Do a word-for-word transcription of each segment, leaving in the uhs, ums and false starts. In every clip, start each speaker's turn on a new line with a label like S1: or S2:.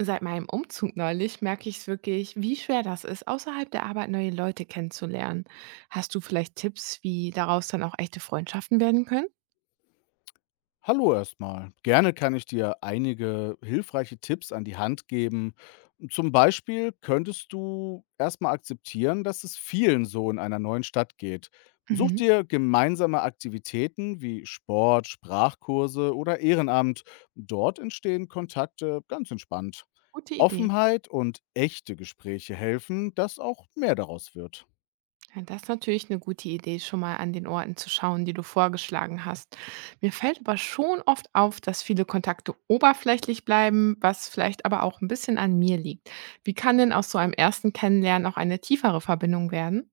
S1: Seit meinem Umzug neulich merke ich es wirklich, wie schwer das ist, außerhalb der Arbeit neue Leute kennenzulernen. Hast du vielleicht Tipps, wie daraus dann auch echte Freundschaften werden können?
S2: Hallo erstmal. Gerne kann ich dir einige hilfreiche Tipps an die Hand geben. Zum Beispiel könntest du erstmal akzeptieren, dass es vielen so in einer neuen Stadt geht. Such
S1: Mhm.
S2: dir gemeinsame Aktivitäten wie Sport, Sprachkurse oder Ehrenamt. Dort entstehen Kontakte ganz entspannt.
S1: Gute Idee.
S2: Offenheit und echte Gespräche helfen, dass auch mehr daraus wird.
S1: Ja, das ist natürlich eine gute Idee, schon mal an den Orten zu schauen, die du vorgeschlagen hast. Mir fällt aber schon oft auf, dass viele Kontakte oberflächlich bleiben, was vielleicht aber auch ein bisschen an mir liegt. Wie kann denn aus so einem ersten Kennenlernen auch eine tiefere Verbindung werden?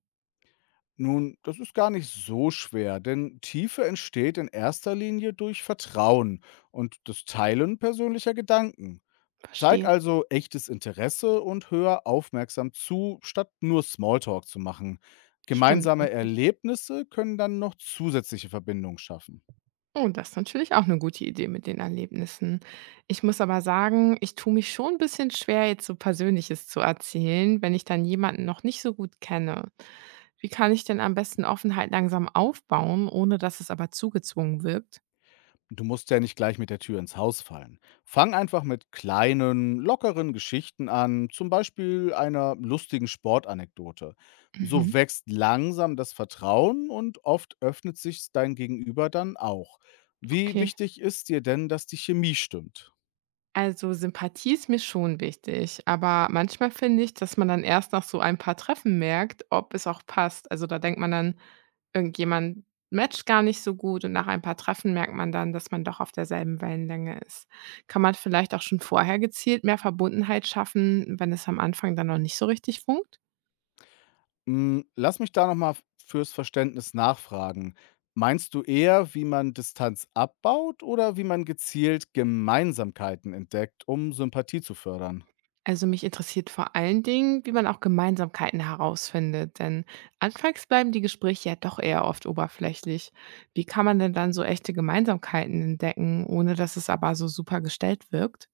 S2: Nun, das ist gar nicht so schwer, denn Tiefe entsteht in erster Linie durch Vertrauen und das Teilen persönlicher Gedanken. Zeig
S1: Verstehe.
S2: also echtes Interesse und hör aufmerksam zu, statt nur Smalltalk zu machen.
S1: Stimmt
S2: Gemeinsame
S1: eigentlich.
S2: Erlebnisse können dann noch zusätzliche Verbindungen schaffen.
S1: Oh, das ist natürlich auch eine gute Idee mit den Erlebnissen. Ich muss aber sagen, ich tue mich schon ein bisschen schwer, jetzt so Persönliches zu erzählen, wenn ich dann jemanden noch nicht so gut kenne. Wie kann ich denn am besten Offenheit langsam aufbauen, ohne dass es aber zugezwungen wirkt?
S2: Du musst ja nicht gleich mit der Tür ins Haus fallen. Fang einfach mit kleinen, lockeren Geschichten an, zum Beispiel einer lustigen Sportanekdote. So
S1: Mhm,
S2: wächst langsam das Vertrauen und oft öffnet sich dein Gegenüber dann auch. Wie
S1: okay.
S2: wichtig ist dir denn, dass die Chemie stimmt?
S1: Also Sympathie ist mir schon wichtig, aber manchmal finde ich, dass man dann erst nach so ein paar Treffen merkt, ob es auch passt. Also da denkt man dann, irgendjemand matcht gar nicht so gut und nach ein paar Treffen merkt man dann, dass man doch auf derselben Wellenlänge ist. Kann man vielleicht auch schon vorher gezielt mehr Verbundenheit schaffen, wenn es am Anfang dann noch nicht so richtig funkt?
S2: Hm, lass mich da nochmal fürs Verständnis nachfragen. Meinst du eher, wie man Distanz abbaut oder wie man gezielt Gemeinsamkeiten entdeckt, um Sympathie zu fördern?
S1: Also mich interessiert vor allen Dingen, wie man auch Gemeinsamkeiten herausfindet, denn anfangs bleiben die Gespräche ja doch eher oft oberflächlich. Wie kann man denn dann so echte Gemeinsamkeiten entdecken, ohne dass es aber so super gestellt wirkt?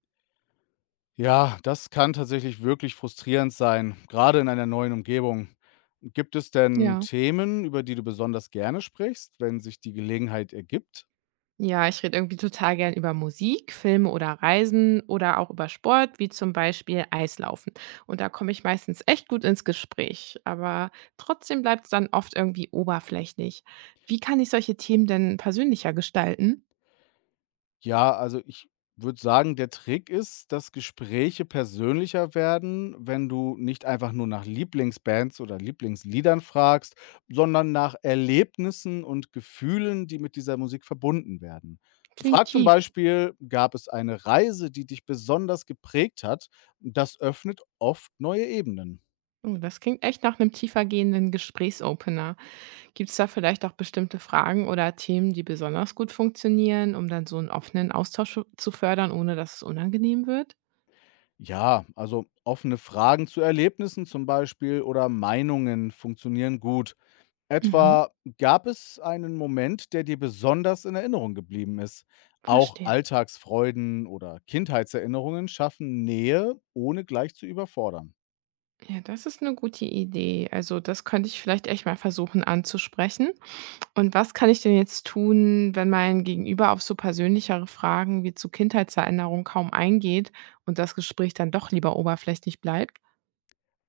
S2: Ja, das kann tatsächlich wirklich frustrierend sein, gerade in einer neuen Umgebung. Gibt es denn
S1: Ja.
S2: Themen, über die du besonders gerne sprichst, wenn sich die Gelegenheit ergibt?
S1: Ja, ich rede irgendwie total gern über Musik, Filme oder Reisen oder auch über Sport, wie zum Beispiel Eislaufen. Und da komme ich meistens echt gut ins Gespräch, aber trotzdem bleibt es dann oft irgendwie oberflächlich. Wie kann ich solche Themen denn persönlicher gestalten?
S2: Ja, also ich würde sagen, der Trick ist, dass Gespräche persönlicher werden, wenn du nicht einfach nur nach Lieblingsbands oder Lieblingsliedern fragst, sondern nach Erlebnissen und Gefühlen, die mit dieser Musik verbunden werden.
S1: Klingt
S2: Frag zum
S1: tief.
S2: Beispiel: Gab es eine Reise, die dich besonders geprägt hat? Das öffnet oft neue Ebenen.
S1: Oh, das klingt echt nach einem tiefergehenden Gesprächsopener. Gibt es da vielleicht auch bestimmte Fragen oder Themen, die besonders gut funktionieren, um dann so einen offenen Austausch zu zu fördern, ohne dass es unangenehm wird?
S2: Ja, also offene Fragen zu Erlebnissen zum Beispiel oder Meinungen funktionieren gut.
S1: Mhm,
S2: Etwa: Gab es einen Moment, der dir besonders in Erinnerung geblieben ist? Auch
S1: verstehe.
S2: Alltagsfreuden oder Kindheitserinnerungen schaffen Nähe, ohne gleich zu überfordern.
S1: Ja, das ist eine gute Idee. Also, das könnte ich vielleicht echt mal versuchen anzusprechen. Und was kann ich denn jetzt tun, wenn mein Gegenüber auf so persönlichere Fragen wie zu Kindheitserinnerungen kaum eingeht und das Gespräch dann doch lieber oberflächlich bleibt?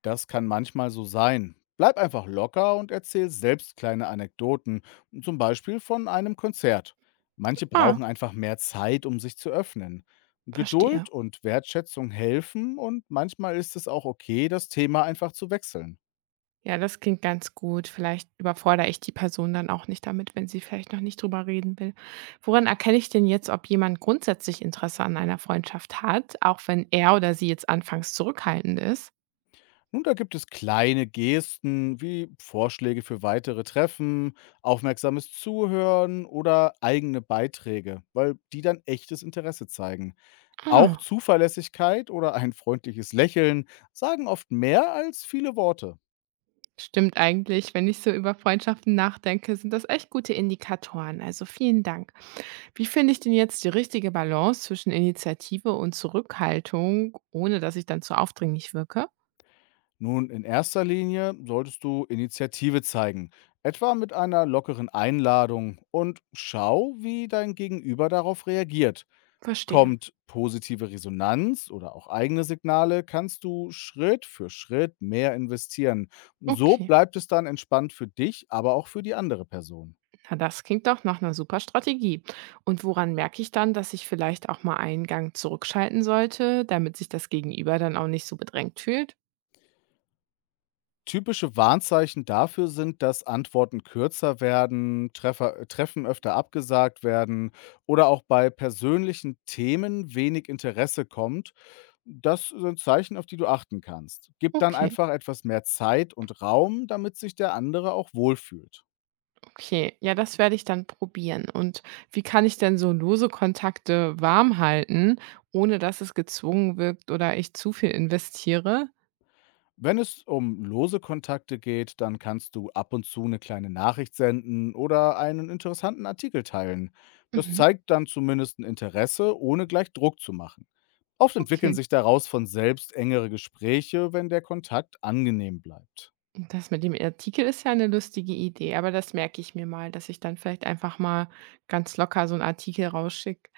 S2: Das kann manchmal so sein. Bleib einfach locker und erzähl selbst kleine Anekdoten, zum Beispiel von einem Konzert. Manche
S1: Ah,
S2: brauchen einfach mehr Zeit, um sich zu öffnen.
S1: verstehe.
S2: Geduld und Wertschätzung helfen, und manchmal ist es auch okay, das Thema einfach zu wechseln.
S1: Ja, das klingt ganz gut. Vielleicht überfordere ich die Person dann auch nicht damit, wenn sie vielleicht noch nicht drüber reden will. Woran erkenne ich denn jetzt, ob jemand grundsätzlich Interesse an einer Freundschaft hat, auch wenn er oder sie jetzt anfangs zurückhaltend ist?
S2: Nun, da gibt es kleine Gesten wie Vorschläge für weitere Treffen, aufmerksames Zuhören oder eigene Beiträge, weil die dann echtes Interesse zeigen. Auch
S1: Ah,
S2: Zuverlässigkeit oder ein freundliches Lächeln sagen oft mehr als viele Worte.
S1: stimmt eigentlich. Wenn ich so über Freundschaften nachdenke, sind das echt gute Indikatoren. Also vielen Dank. Wie finde ich denn jetzt die richtige Balance zwischen Initiative und Zurückhaltung, ohne dass ich dann zu aufdringlich wirke?
S2: Nun, in erster Linie solltest du Initiative zeigen, etwa mit einer lockeren Einladung, und schau, wie dein Gegenüber darauf reagiert.
S1: Verstehe.
S2: Kommt positive Resonanz oder auch eigene Signale, kannst du Schritt für Schritt mehr investieren. So
S1: Okay.
S2: bleibt es dann entspannt für dich, aber auch für die andere Person.
S1: Na, das klingt doch nach einer super Strategie. Und woran merke ich dann, dass ich vielleicht auch mal einen Gang zurückschalten sollte, damit sich das Gegenüber dann auch nicht so bedrängt fühlt?
S2: Typische Warnzeichen dafür sind, dass Antworten kürzer werden, Treffer, äh, Treffen öfter abgesagt werden oder auch bei persönlichen Themen wenig Interesse kommt. Das sind Zeichen, auf die du achten kannst. Gib dann
S1: Okay,
S2: einfach etwas mehr Zeit und Raum, damit sich der andere auch wohlfühlt.
S1: okay. Ja, das werde ich dann probieren. Und wie kann ich denn so lose Kontakte warm halten, ohne dass es gezwungen wirkt oder ich zu viel investiere?
S2: Wenn es um lose Kontakte geht, dann kannst du ab und zu eine kleine Nachricht senden oder einen interessanten Artikel teilen. Das
S1: Mhm,
S2: zeigt dann zumindest ein Interesse, ohne gleich Druck zu machen. Oft entwickeln
S1: okay.
S2: sich daraus von selbst engere Gespräche, wenn der Kontakt angenehm bleibt.
S1: Das mit dem Artikel ist ja eine lustige Idee, aber das merke ich mir mal, dass ich dann vielleicht einfach mal ganz locker so einen Artikel rausschicke.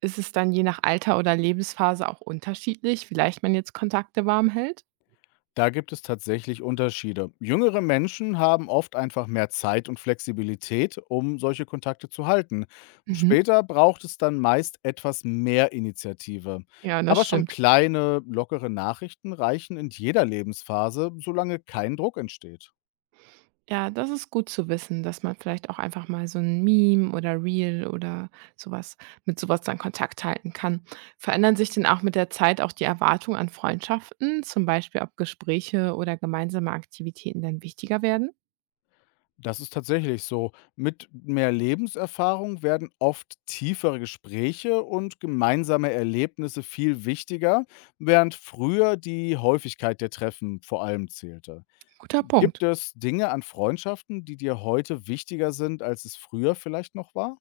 S1: Ist es dann je nach Alter oder Lebensphase auch unterschiedlich, wie leicht man jetzt Kontakte warm hält?
S2: Da gibt es tatsächlich Unterschiede. Jüngere Menschen haben oft einfach mehr Zeit und Flexibilität, um solche Kontakte zu halten.
S1: Mhm.
S2: Später braucht es dann meist etwas mehr Initiative.
S1: Ja, das
S2: Aber schon
S1: stimmt.
S2: kleine, lockere Nachrichten reichen in jeder Lebensphase, solange kein Druck entsteht.
S1: Ja, das ist gut zu wissen, dass man vielleicht auch einfach mal so ein Meme oder Reel oder sowas mit sowas dann Kontakt halten kann. Verändern sich denn auch mit der Zeit auch die Erwartungen an Freundschaften, zum Beispiel ob Gespräche oder gemeinsame Aktivitäten dann wichtiger werden?
S2: Das ist tatsächlich so. Mit mehr Lebenserfahrung werden oft tiefere Gespräche und gemeinsame Erlebnisse viel wichtiger, während früher die Häufigkeit der Treffen vor allem zählte.
S1: Guter
S2: Gibt
S1: Punkt.
S2: es Dinge an Freundschaften, die dir heute wichtiger sind, als es früher vielleicht noch war?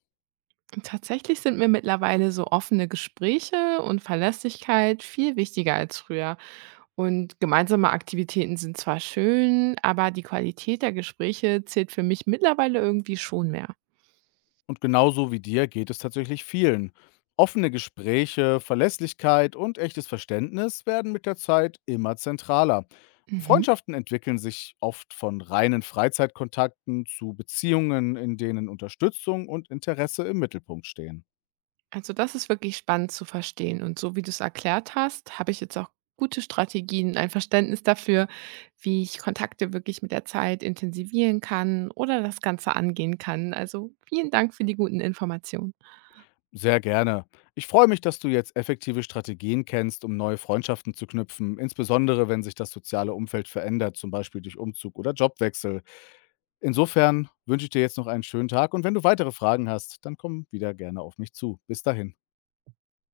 S1: Tatsächlich sind mir mittlerweile so offene Gespräche und Verlässlichkeit viel wichtiger als früher. Und gemeinsame Aktivitäten sind zwar schön, aber die Qualität der Gespräche zählt für mich mittlerweile irgendwie schon mehr.
S2: Und genauso wie dir geht es tatsächlich vielen. Offene Gespräche, Verlässlichkeit und echtes Verständnis werden mit der Zeit immer zentraler.
S1: Mhm.
S2: Freundschaften entwickeln sich oft von reinen Freizeitkontakten zu Beziehungen, in denen Unterstützung und Interesse im Mittelpunkt stehen.
S1: Also das ist wirklich spannend zu verstehen. Und so wie du es erklärt hast, habe ich jetzt auch gute Strategien, ein Verständnis dafür, wie ich Kontakte wirklich mit der Zeit intensivieren kann oder das Ganze angehen kann. Also vielen Dank für die guten Informationen.
S2: Sehr gerne. Ich freue mich, dass du jetzt effektive Strategien kennst, um neue Freundschaften zu knüpfen, insbesondere wenn sich das soziale Umfeld verändert, zum Beispiel durch Umzug oder Jobwechsel. Insofern wünsche ich dir jetzt noch einen schönen Tag, und wenn du weitere Fragen hast, dann komm wieder gerne auf mich zu. Bis dahin.